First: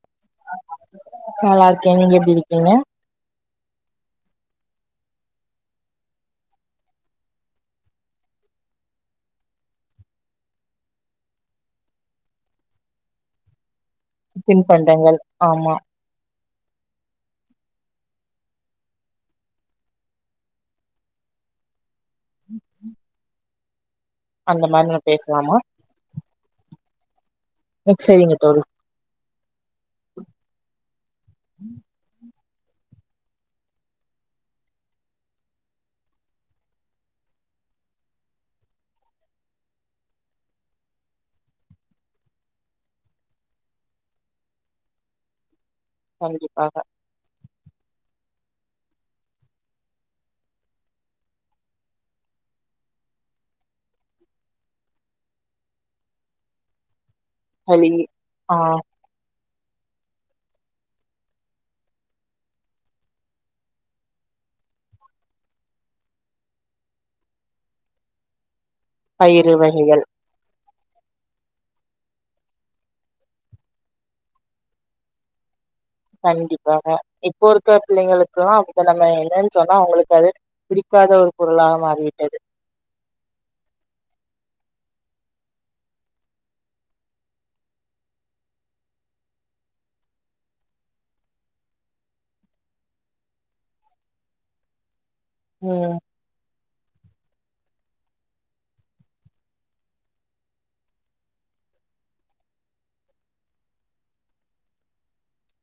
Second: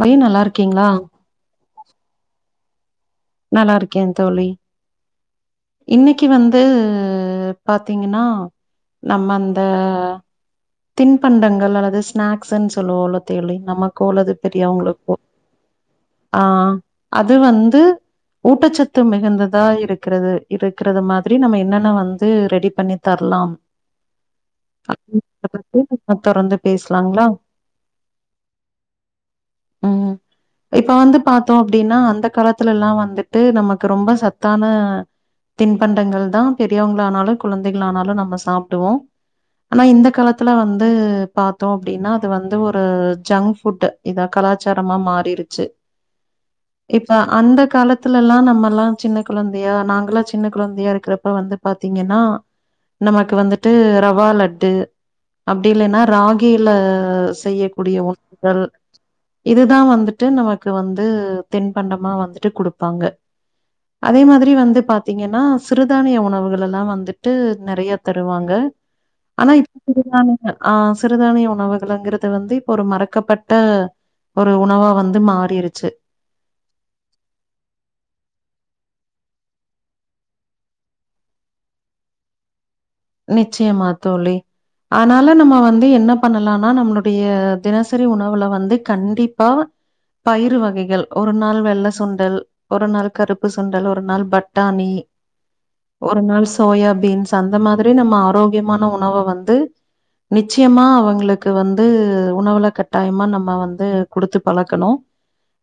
வை நல்லா இருக்கீங்ளா அ நல்லா இருக்கே நீங்க எப்டி இருக்கீங்க நல்லாருக்கே தோழி இன்னைக்கு வந்து பாத்தீங்கனா நம்ம அந்த தின்பண்டங்கள் அல்லது ஸ்நாக்ஸ்ன் சொல்லுவோல தோழி நமக் கோலது பெரிய உங்களுக்கு தின்பண்டங்கள் ஆமா ஆ அது வந்து ஊட்டச்சத்து மிகுந்ததா இருக்கிறது இருக்கிறது மாதிரி நம்ம என்னென்ன வந் து ரெடி பண்ணி தரலாம் அந்த மாரி நா பேசலாமா அத்தரந்து பேசலாங்ளா ம் சரிங்க தோழி ம் இப்ப வந்து பாத்தோ அப்டினா அந்த காலத்துலல்லா வந் துட்டு நமக்கு ரொம்ப சத்தான தின்பண்டங்கள் தா பெரியவங்களானாலு குழந்தைகள் ஆனாலு நம்ம சாப்டுவோ ஆனா இந்த காலத்துல வந்து பாத்தோ அப்டினா அது வந்து ஒரு ஜங்க் ஃபுட்டு இதா கலாச்சாரமா மாறிடுச்சு கண்டிப்பாக இப்ப அந்த காலத் த்துலல்லா நம்மல்லா சின்ன கொழந்தையா நாங்கல்லா சின்ன கொழந்தையா இருக்கிறப்ப வந்து பாத்தீங்கனா நமக்கு வந்துட்டு ரவா லட்டு அப்டி இல்லன்னா ராகில களி செய்யக்கூடிய ஆ ஒருக்கல் இதுதா வந்துட்டு நமக்கு வந்து தின்பண்டமா வந்துட்டு குடுப்பாங்க அதே மாதிரி வந்து பாத்தீங்கன்னா சிறுதானிய உணவுகள் எல்லா வந்துட்டு நெறைய தருவாங்க ஆனா பயிறு வகைகள் [unintelligible] ஆ சிறுதானிய உணவுகள்ங்கிறது வந்து இப்ப ஒரு மறக்கப்பட்ட ஒரு உணவா வந்து மாறிருச்சு கண்டிப்பாக இப்போ இருக்க பிள்ளைங்களுக்கெல்லா அங்க நம்ம என்னன் சொன்னா அவங்களுக்கு அது பிடிக்காத ஒரு பொருளாக மாறிவிட்டது நிச்சயமா தோழி ஆனாலு நம்ம வந்து என்ன பண்ணலானா நம்மளுடைய தினசரி உணவுல வந்து கண்டிப்பா பயிறு வகைகள் ஒரு நாள் வெள்ள சுண்டல் ஒரு நாள் கருப்பு சுண்டல் ஒரு நாள் பட்டாணி ம் ஒரு நாள் சோயா பீன்ஸ் அந்த மாதிரி நம்ம ஆரோக்கியமான உணவ வந்து நிச்சயமா அவங்களுக்கு வந்து உணவுல கட்டாயமா நம்ம வந்து குடுத்து பழக்கணு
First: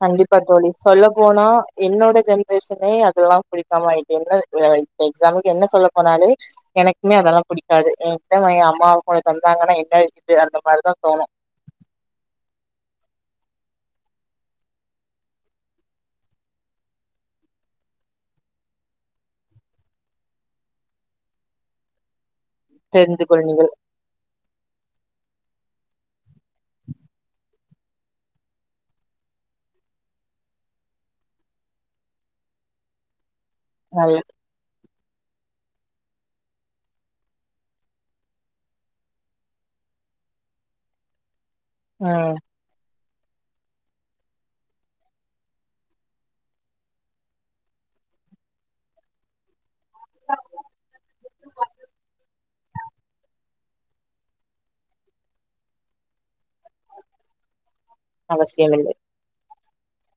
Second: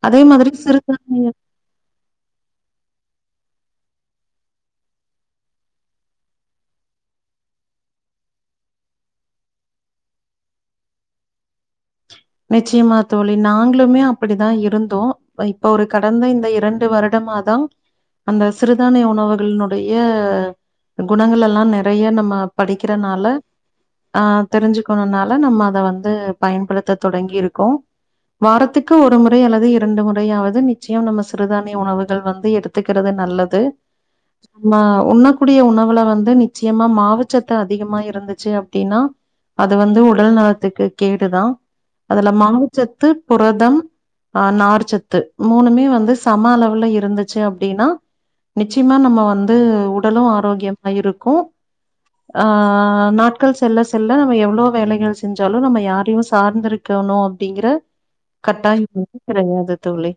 கண்டிப்பா தோழி சொல்ல போனா என்னோட ஜென்ரேஷனே அதெல்லா பிடிக்காம ஆயிட்டு என்ன எக்ஸாம்பிளுக்கு என்ன சொல்ல போனாலே எனக்குமே அதெல்லா புடிக்காது என்கிட்ட எ அம்மாவு கொஞ்ச தந்தாங்கன்னா என்ன இருக்குது அந்த மாரிதா தோணு நிச்சயமா தோழி நாங்களுமே அப்டிதா இருந்தோ இப்ப ஒரு கடந்த இந்த இரண்டு வருடமா தா அந்த சிறுதானிய உணவுகளினுடைய குணங்கள் எல்லா நெறைய நம்ம தெரிந்து படிக்கிறனால கொள் நீங்கள் ஆ தெரிஞ்சுக்கணுனால நம்ம அத வந்து பயன்படுத்த தொடங்கி இருக்கோ வாரத்துக்கு ஒரு முறை அல்லது இரண்டு முறையாவது நிச்சயம் நம்ம சிறுதானிய உணவுகள் வந்து எடுத் துக்கிறது நல்லது [unintelligible] ம உண்ணக்கூடிய உணவுல வந்து நிச்சயமா மாவுச்சத்து அதிகமா இருந்துச்சு அப்டின்னா அது வந்து உடல் நலத்துக்கு கேடுதா அதுல ம் மாவுச்சத்து புரதம் ஆ நார்ச்சத்து மூணுமே வந்து சம அளவுல இருந்துச்சு அப்டின்னா நிச்சயமா நம்ம வந்து உடலு ஆரோக்கியமா இருக்கு அ நாட் கள் செல்ல செல்ல நம்ம எவ்ளோ வேலைகள் செஞ்சாலு நம்ம யாரையு சார்ந்திருக்கணு அப்டிங்கிற அவசியம் கட்டாய இல்லை ங்கிறது கெடயாது தோழி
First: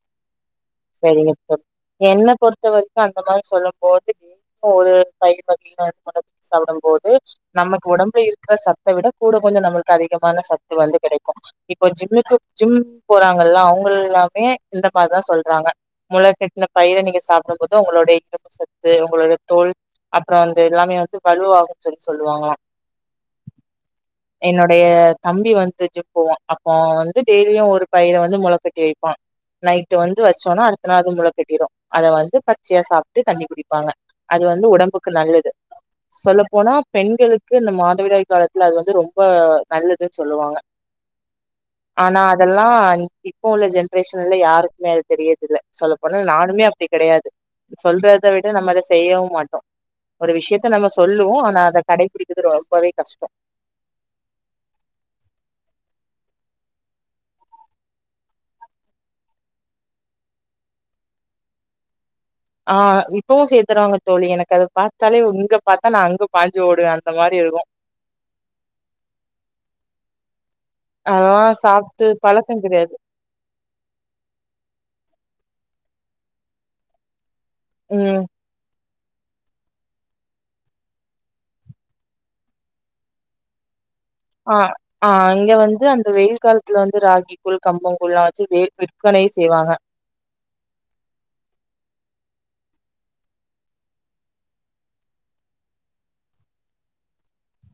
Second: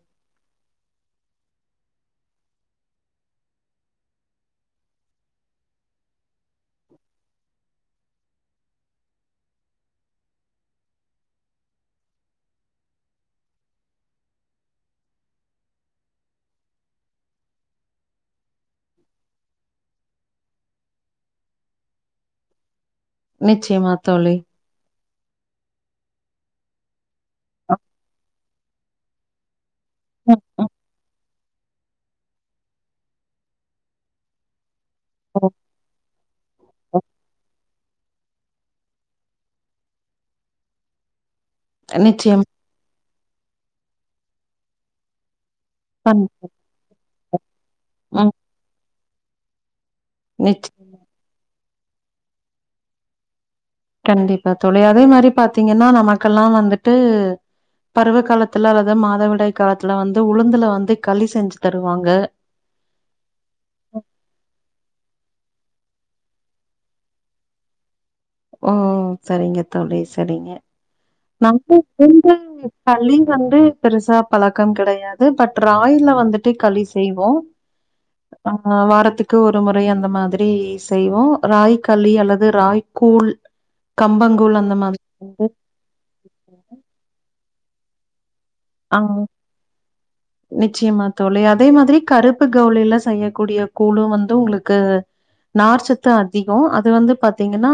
சரிங்க தோழி என்ன பொறுத்த வரைக்கு அந்த மாரி சொல்லும் போது ஒரு பயிர் பாத்தீங்கன்னா தொடர்ந்து சாப்டும் போது நமக்கு ஒடம்புல இருக்ற சத்த விட கூட கொஞ்சோ நம்மளுக்கு அதிகமான சத்து வந்து கெடைக்கும் இப்போ ஜிம்முக்கு ஜிம் போறாங்கல்ல அவங்களல்லாமே இந்த மரிதா சொல் றாங்க மொளகட்ன பயிர நீங்க சாப்டும் போது உங்களோட இரும்பு சத்து உங்களோட தோல் அப்றோ அந்த இதெல்லாமே வந்து வலுவாகும்ன்னு சொல்லி சொல்லுவாங்களா நிச்சயமா தோழி என்னுடைய தம்பி வந்து ஜிம் போவா அப்போ வந்து டெய்லியு ஒரு பயிர வந்து மொள கட்டி வைப்பா நைட் வந்து ம், வச்சோனா ம், அடுத்த நாள் முழுக் கட்டிரு அத வந்து பச்சையா சாப்ட்டு தண்ணி குடிப்பாங்க அது வந்து ஒடம்புக்கு ம், நல்லது சொல்லப்போனா ம். பெண்களுக்கு இந்த மாதவிடாய் காலத்துல அது வந்து ரொம்ப நல்லதுனு சொல்வாங்க ஆனா நிச்சயம் அதெல்லா இப்போ உள்ள ஜென்ரேஷன்ல யாருக்குமே அது தெரியது இல்ல சொல்லப்போனா கண் நானுமே அப்டி கெடையாது சொல்றத ம் விட நம்ம அத செய்யவு மாட்டோ ஒரு நிச்ச விஷயத்த நம்ம சொல்லுவோ ஆனா அத கடைபிடிக்கறது ரொம்பவே கஷ்டோ கண்டிப்பா தொழி அதே மாரி பாத்தீங்கன்னா நமக்கெல்லா வந்துட்டு பருவ காலத்துல அல்லது மாதவிடாய் காலத்துல வந்து உளுந்துல வந்து களி செஞ்சு தருவாங்க ஆ இப்பவு செய்த்தருவாங்க தோழி எனக்கு அது பாத்தாலே இங்க பாத்தா நா அங்க பாஞ்சு ஓடுவே அந்த மாரி இருக்கும் ஓ சரிங்க தோழி சரிங்க அதெல்லா நம்ம [inaudible] சாப்ட்டு இருந்து பழக்கம் கெடையாது களி வந்து பெருசா பழக்கம் கெடையாது பட் ராகில வந்துட்டு களி செய்வோ ம் ஆ வாரத்துக்கு ஒரு மொறை அந்த மாரி செய்வோ ராகி களி அல்லது ராகிக்கூழ் அ ஆ இங்க வந்து அந்த வெயில் கால வந்து ராகிக்கூழ் கம்பங்கூழ்லா வச்சு வே ஆ விற்பனையே செய்வாங்க நிச்சயமா தோழி அதே மாதிரி கருப்பு கவுனில செய்யக்கூடிய கூழு வந்து உங்களுக்கு நார்ச்சத்து அதிகம் அது வந்து பாத்தீங்கன்னா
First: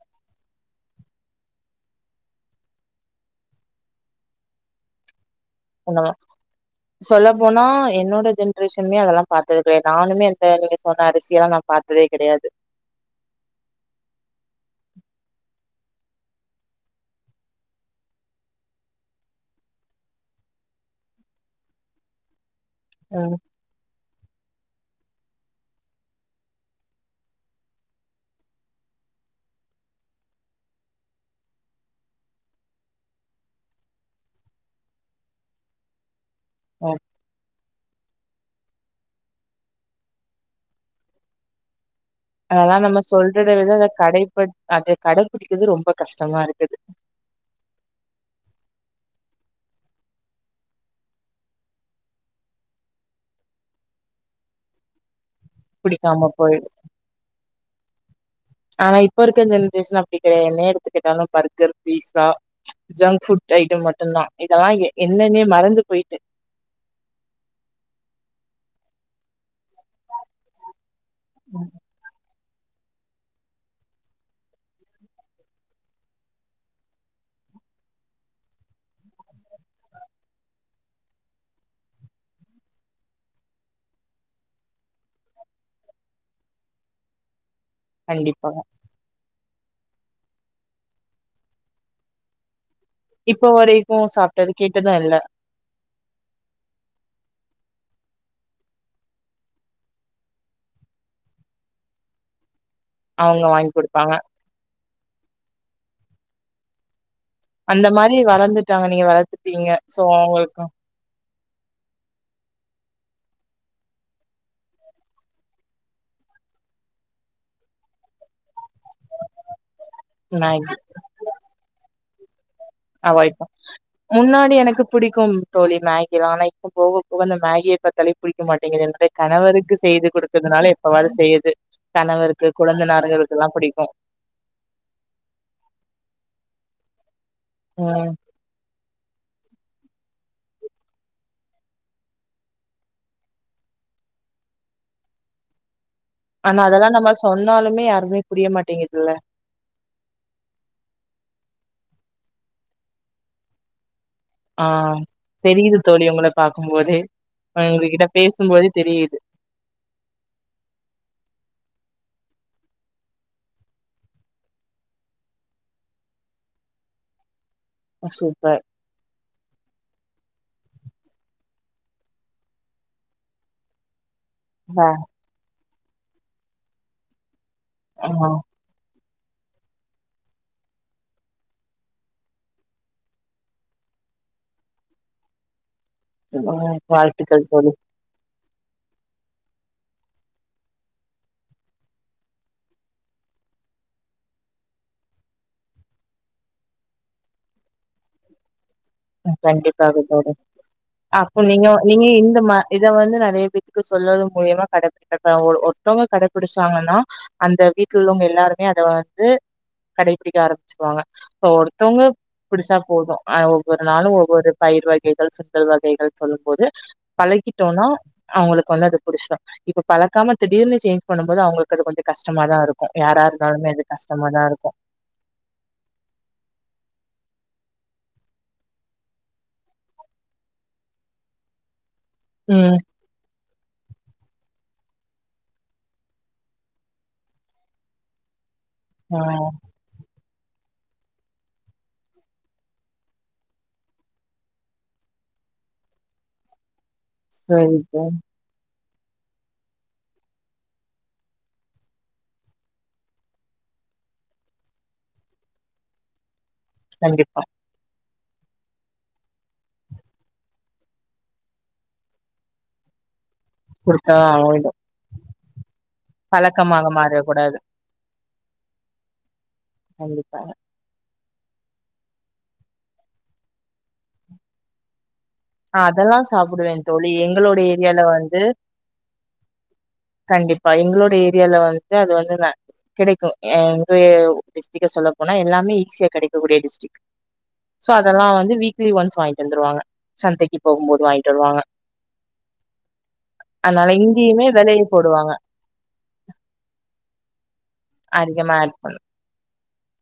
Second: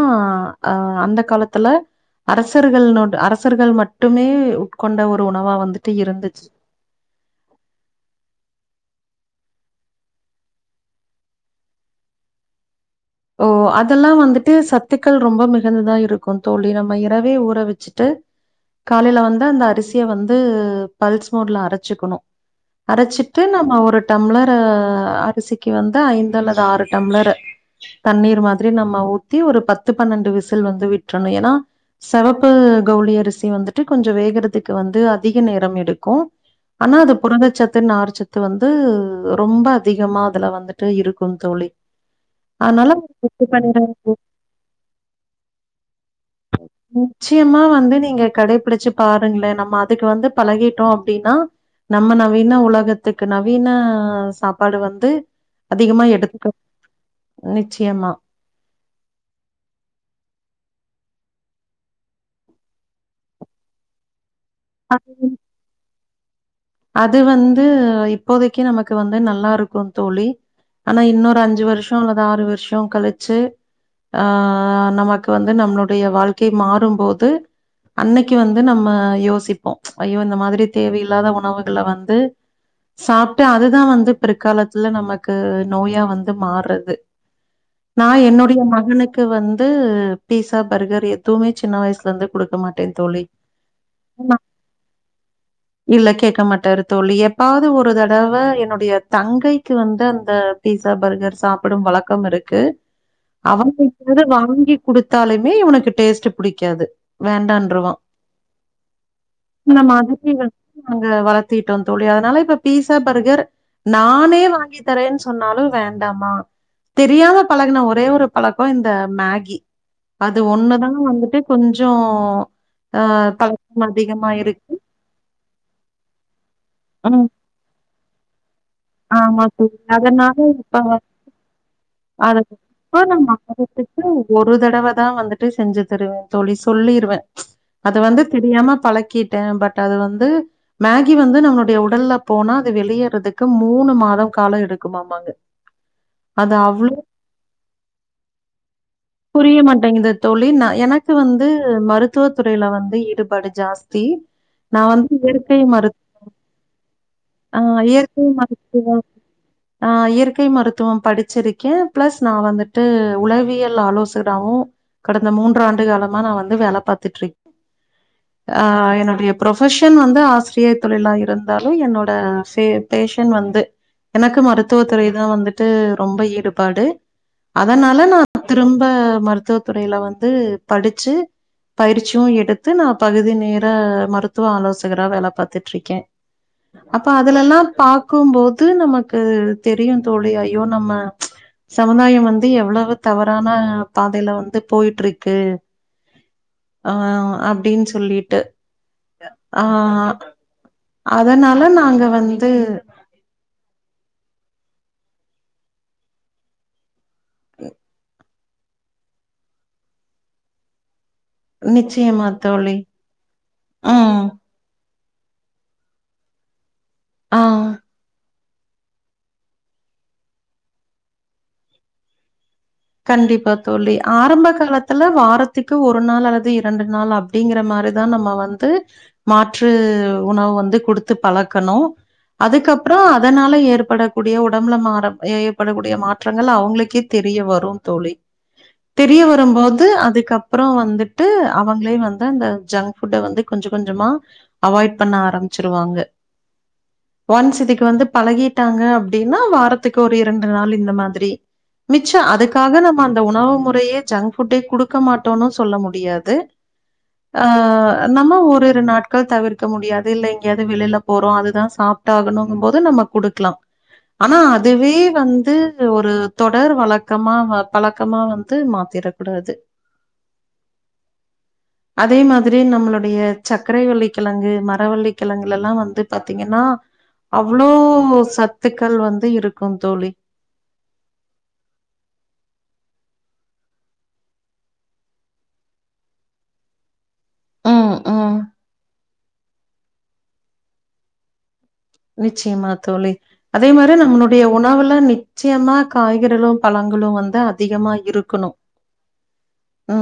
அ அந்த காலத்துல அரசர்கள் லோட அரசர்கள் மட்டுமே உட்கொண்ட ஒரு உணவா வந்து ஆனா சொல்ல போனா என்னோட ஜென்ரேஷன்மே அதெல்லா பாத்தது கெடயாது நானுமே அந்த நீங்க சொன்ன அரிசியெல்லா நா பாத் ததே கெடையாது ஓ அதெல்லாம் வந்துட்டு சத்துக்கள் ரொம்ப மிகுந்ததா இருக்கு தோழி நம்ம இரவே ஊற வச்சுட்டு காலைல வந்து அந்த அரிசிய வந்து பல்ஸ் மோட்ல அரச்சுக்கணு ம் அரச்சிட்டு நம்ம ஒரு டம்ளர் அரிசிக்கு வந்து ஐந்து அல்லது ஆறு டம்ளர் தண்ணீர் மாதிரி நம்ம ஊத்தி ஒரு பத்து பன்னெண்டு விசில் வந்து வி்ட்றணு ஏன்னா சிவப்பு கவுளி அரிசி வந்துட்டு கொஞ்சம் வேகறதுக்கு வந்து அதிக நேரம் எடுக்கும் ஆனா ம் அது புருந்தச்சத்து நார்ச்சத் து வந்து ரொம்ப அதிகமா அதுல வந்துட்டு இருக்கு தோழி அதுதா அதனால நம்ம சொல்றத வித அத கடைப்பட் அத கடைபிடிக்கிறது ரொம்ப கஷ்டமா இருக்குது நிச்சயமா வந்து நீங்க கடைபிடிச்சு பாருங்களேன நம்ம அதுக்கு வந்து பழகிட்டோ அப்டின்னா நம்ம நவீன உலகத்துக்கு நவீன சாப்பாடு வந்து அதிகமா பிடிக்காம எடுத்துக்க போயிடு நிச்சயமா ஆனா இப்ப இருக்க ஜெனரேஷன் அப்டி கெடையா என்ன எடுத்துக்கிட்டாலு burger pizza junk food item மட்டுதா இதெல்லா என்னன்னே மறந்து போயிட்டு அது வந்து இப்போதைக்கு நமக்கு வந்து நல்லா இருக் கு தோழி ஆனா இன்னொரு அஞ்சு வருஷொ அல்லது ஆறு வருஷொ கழ ச்சு ஆ நமக்கு வந்து நம்மளுடைய வாழ்க்கை மாறும்போது அன்னைக்கு வந்து நம்ம யோசிப்போ ஐயோ இந்த மாதிரி தேவையில்லாத உணவுகள வந்து சாப்ட்டு அதுதா வந்து பிற்காலத்துல நமக்கு நோயா வந்து மார்றது [unintelligible] நா என்னுடைய மகனு க்கு வந்து பீஸா பர்கர் எதுவுமே சின்ன வயசுல இருந்து குடுக்க மாட்டே இப்ப வரைக்கு சாப்ட்டது கேட்டது இல்ல இல்ல கேக்க மாட்டேரு தோழி எப்பாவ்து ஒரு தடவ என்னுடைய தங்கைக்கு வந்து அந்த பீஸா பர்கர் சாப்பிடும் வழக்கம் இருக்கு அவங்க வாங்கி குடுப்பாங்க அவங்ககிடந்து வாங்கி குடுத்தாலுமே இவனுக்கு டேஸ்ட்டு புடிக்காது அந்த வேண்டான்ருவான். மாரி வளர்ந்துட்டாங்க நீங்க வளத்துட்டீங்க இந்த சோ மாதிரி அவுங்களுக்கு வந்து நாங்க வளர்த்திட்டோ தோழி அதனால இப்போ பீஸா பர்கர் நானே வாங்கி தரேன் சொன்னாலு வேண்டாமா தெரியாம பழகுன ஒரே ஒரு பழக்கொ இந்த மேகி அது மேகி ஒண்ணுதா வந்துட்டு கொஞ்சோ அவாய்ட் ப முன்னாடி எனக்கு பிடிக்கும் தோழி மேகிலா ஆனா இப்பொ போக போக ம். அந்த மேகிய பாத்தாலே பிடிக்க மாட்டேங்குது என் னுடைய ஆமா கணவருக்கு தோழி. செய்து அதனால கொடுக்கறதுனால இப்ப எப்பவாது செய்யுது அத கனவருக்கு இப்ப நான் கொழந்தனாருங்களுக்கெல்லா பிடிக்கு மாதத்துக்கு ஒரு தடவ தா வந்துட்டு செஞ்சு தருவே தோழி சொல்லிருவே அது ம் வந்து தெரியாம பழக்கிட்டே பட் அது வந்து மேகி வந்து நம்ளுடைய உடல்ல போனா அது வெளியேறதுக் மூணு மாதோ காலொ எடுக்குமாமாங்க அது ஆனா அதெல்லா அவ்ளோ நம்ம சொன்னாலுமே யாருமே புரிய மாட்டேங்குதுல்ல புரிய மாட்டேங்குது தோழி நா எனக்கு வந்து மருத்துவ துறையில வந்து ஈடுபாடு ஜாஸ்தி ஆ நான் வந்து இயற்கை தெரியுது மருத் தோழி உங்கள பாக்கும்போதே அ உங்களுக்கிட்ட இயற்கை மரு பேசும்போதே தெரியுது [unintelligible] ஆ இயற்கை மருத்துவம் படிச்சிருக்கே பிளஸ் நா வந்துட்டு உளவியல் ஆலோசறாவு கடந்த மூன்று ஆண்டு காலமா நா வந்து வேல பாத்துட்டுருக் சூப்பர் ஆ என்னுடைய ப்ரொஃபஷன் வந்து ஆசிரியர் தொழிலா இருந்தாலு என்னோட ஃபே பேஷன் வந்து எனக்கு ஆ மருத்துவத்துறை தா வந்துட்டு ரொம்ப ஈடுபாடு அதனால ஆ நா திரும்ப மருத்துவ துறையில வந்து படிச்சு பயிற்சியு எடுத்து நா பகுதி நேர மருத்துவ ஆலோசகரா வேல பாத்துட்டுருக்கே அப்ப வாழ்த்துக்கள் அதுலல்லா தோழி பாக்கும்போது நமக்கு தெரியு தோழி ஐயோ நம்ம சமுதாயம் வந்து எவ்வளவு தவறான பாதையில வந்து போயிட்டுருக்கு ஆ அப்டின் சொல்லிட்டு ஆ கண்டிப்பாக தோழி அதனால நாங்க வந் ஆமா இத வந்து நெறைய பேத்துக்கு சொல்வது மூலியமா கடைபிடித்தவ்ங்க ஒ ஒருத்தவங்க கடைப்பிடிச்சாங்கன்னா அந்த வீட்ல உள்ளவங்க எல்லாருமே அத வந்து கடைபிடிக்க ஆரம்பிச்சிருவாங்க இப்ப ஒருத்தவங்க நிச்சயமா பிடிச்சா தோழி போது அ ஒவ்வொரு நாளு ம் ஒவ்வொரு பயிர் வகைகள் சுண்டல் வகைகள் சொல்லும் போது ஆ பழகிட்டோனா அவுங்களுக்கு வந்து அது புடிஸ்ரு இப்ப பழக்காம திடீர்னு சேஞ்ச் பண்ணும் போது அவுங்களுக்கு அது கொஞ்சோ கஷ்டமா தா இருக் கண்டிப்பா தோழி ஆரம்ப காலத் துல வாரத்துக்கு ஒரு நாள் அல்லது இரண்டு நாள் அப்டிங்கிற மாரிதா நம்ம வந்து மாற்று உணவு வந்து குடுத்து பழக்கணு ம் அதுக்கப்றோ அதனால ஏற்பட கூடிய உடம்புல மாற எ ஏற்படக்கூடிய மாற்றங்கள் அவுங்களுக்கே தெரிய வரு தோழி ஆ தெரிய வரும்போ து அதுக்கப்புறோ வந்துட்டு அவங்களே வந்து அந்த ஜங்க் ஃபுட்ட வந்து கொஞ்ச கொஞ்சமா அவாய்ட் பண்ண ஆரம்பிச்சிருவாங்க ஒன்ஸ் இதுக்கு சரிப்பா வந்து பழகிட் டாங்க அப்டின்னா வாரத்துக்கு ஒரு இரண்டு நாள் இந்த மாதிரி மிச்ச அதுக் காக நம்ம அந்த உணவு முறையே ஜங்க் ஃபுட்டே குடுக்க மாட்டோனு சொல்ல முடியாது கண்டிப்பா ஆ நம்ம ஒரு ஒரு நாட்கள் தவிர்க்க முடியாது இல்ல எங்கேயாது வெளில போறோ அதுதா சாப் ட்டாகனுன்னும் போது நம்ம குடுக்லா குடுத்தாதா ஆனா ஆகணு அதுவே வந்து ஒரு தொடர் பழக்கமாக வழக்கமா மாறக்கூடாது வ பழக்கமா வந்து மாத்திறக் கூடாது கண்டிப்பாக அதே மாதிரி நம்மளுடைய சர்க்கரைவள்ளி கிழங்கு மரவள்ளிக் கிழங்குலலா ஆ வந்து அதெல்லா பாத்தீங்கன்னா சாப்பிடுவே தோழி எங்களோட அவ்வளோ ஏரியால வந்து சத்துக்கள் வந்து இருக்குந் தோழி கண்டிப்பா எங்களோடய ஏரியால வந்து அது வந்து நா கெடைக்கு அ எங்கைய டிஸ்ட்ரிக சொல்ல போனா எல்லாமே ஈஸியா கெடைக்கக்கூடிய டிஸ்ட்ரிக் சோ ம், அதெல்லா ம். வந்து வீக்லி ஒன்ஸ் வாய்ன்ட் வந்துருவாங்க சந்தைக்கு போகும்போது வாய்ன்ட் வருவாங்க நிச்சயமா தோழி அதே அதனால மாரி நம்மளுடைய இங்கேயுமே வெலைய உணவுல போடுவாங்க நிச்சயமா காய்கறிகளு பழங்களு வந்து அதிகமாய் அதிகமா ஆட் பண்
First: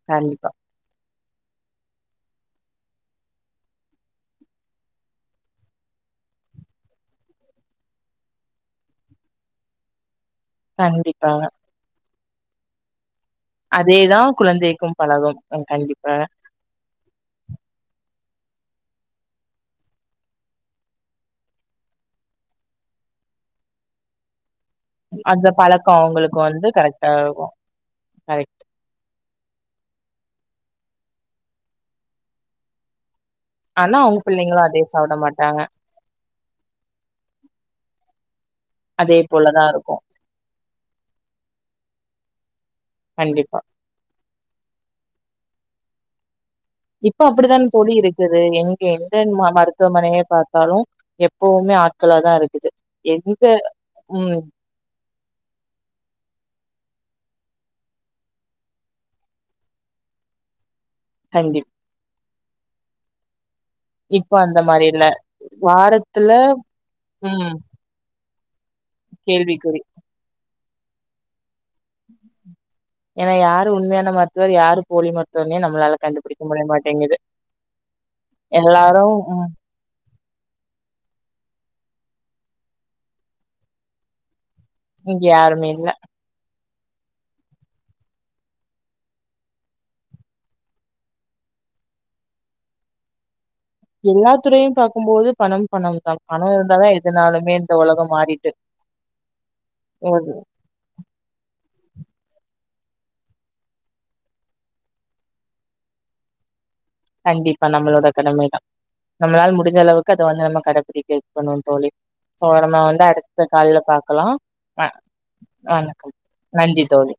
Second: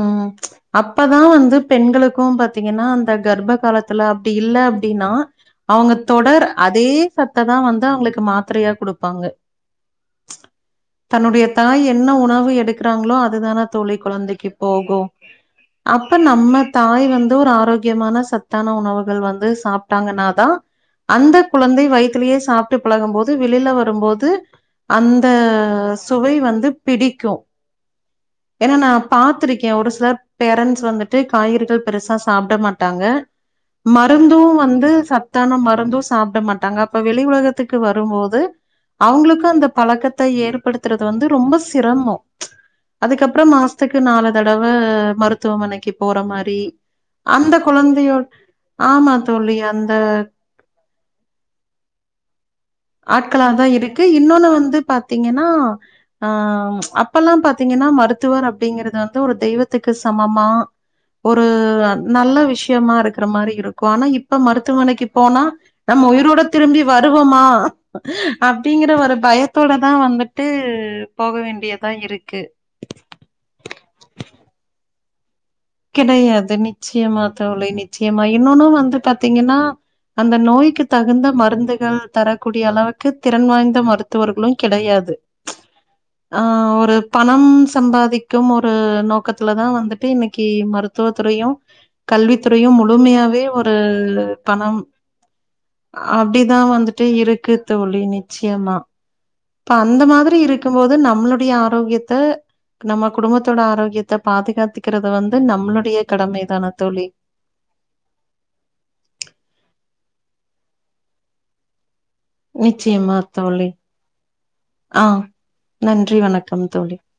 கண்டிப்பா அப்பதா வந்து பெண்களுக்கு பாத்தீங்கன்னா அந்த கர்ப்ப காலத்துல அப்டி இல்ல அப்டினா அவுங்க தொடர் அதே சத்ததா வந்து அவுங்களுக்கு மாத்திரையா குடுப்பாங்க கண்டிப்பாக தன்னுடைய தாய் என்ன உணவு எடுக் கிறாங்களோ அதுதான தோழி அதேதா குழந்தைக்கு குழந்தைக்கும் போகு பழகும் அப்ப கண்டிப்பா நம்ம தாய் வந்து ஒரு ஆரோக்கியமான சத்தான உணவுகள் வந்து சாப்ட்டாங்கனாதா அந்த குழந்தை வயித்துலயே சாப்ட்டு பழகும் போது வெளியில வரும்போது அந்த சுவை வந்து பிடிக்கு பாய் ஏனா நா பாத்திருக்கே ஒரு சிலர் பேரண்ஸ் வந்துட்டு காய்கறிகள் பெருசா சாப்ட மாட்டாங்க ஆனா அவங்க மருந்து பிள்ளைங்களும் அதே வந்து சாப்பிட சத்தான மாட்டாங்க. மருந்து சாப்ட மாட்டாங்க அப்ப வெளி உலகத்துக்கு வரும்போது அதே அவுங்களுக்கு போல அந்த தான் இருக்கும். பழக்கத்த ஏற்படுத்துறது வந்து ரொம்ப சிரமோ அதுக்கப்புறம் கண்டிப்பா. மாஸ்த்துக்கு நாலு தடவ மருத்துவமனைக்கு போற மாரி இப்ப அந்த அப்படிதான் தோழி குழந்தையோ இருக்குது எங்க ஆமா எந்த ம தோழி. அந்த மருத்துவமனையே பாத் வரு ஏப்போமே ஆட்களா தா இருக்குது எங்க ஆட்களாதா இருக்கு ம் இன்னொன்னு வந்து பாத்தீங்கன்னா ஆ அப்பல்லா பாத்தீங்கன்னா மருத்துவர் அப்டிங்கிறது வந்து ஒரு தெய்வத்துக்கு சமமா ஒரு கண்டிப் நல்ல விஷயமா இருக்கிற மாரி இருக் கு ஆனா இப்ப அந்த மாரி இல்ல. மருத்துவமனைக்கு போனா நம்ம வாரத்துல உயிரோட திரும்பி வருவோமா ம் அப்டிங்கற ஒரு பயத்தோட கேள்விக்குறி. தா வந்துட்டு போக வேண்டியதா இருக்கு ஏன்னா யாரு உண்மையான மருத்துவர் யாரு போலி மருத் துவர்னே நம்ளா கெடையாது நிச்சயமா தோழி நிச்சயமா இன்னொன்னு வந்து எல்லாரும் ம் பாத்தீங்கன்னா அந்த நோய்க்கு தகுந்த மருந்துகள் தரக்கூடிய அளவுக்கு திறன் வாய்ந்த மருத் துவர்களு கெடையாது இங்க யாருமே இல்ல. ஆ ஒரு பணம் சம்பாதிக்கும் ஒரு நோக்கத்துல தா வந்துட்டு இன்னைக் கி மருத்துவ துறையு கல்வித்துறையு முழுமையாவே ஒ ரு எல்லா துறையும் பணம் பார்க்கும்போது பணம், பணம் தான். பணம் அப்டிதா இருந்தா தான் வந்துட்டு இருக்கு எதுனாலுமே இந்த தோழி உலகம் மாறிட்டு. நிச்சயமா இப்ப அந்த ம் மாதிரி இருக்கும் போது நம்மளுடைய ஆரோக்கியத்த நம்ம குடும்பத்தோட ஆரோக்கியத்த பாதுகாத்துக்கிறது வந்து நம்ளுடைய கடமைதான தோழி கண்டிப்பா நம்மளோட கடமைதா நம்மளால் முடிஞ்ச அளவுக்கு அத வந்து நம்ம கடப்பிடிக்க வைக்கணு தோழி சோ நம்ம வந்து நிச்சயமா அடுத்த தோழி கால்ல பாக்கலா அ ஆ வணக்கம் நன்றி தோழி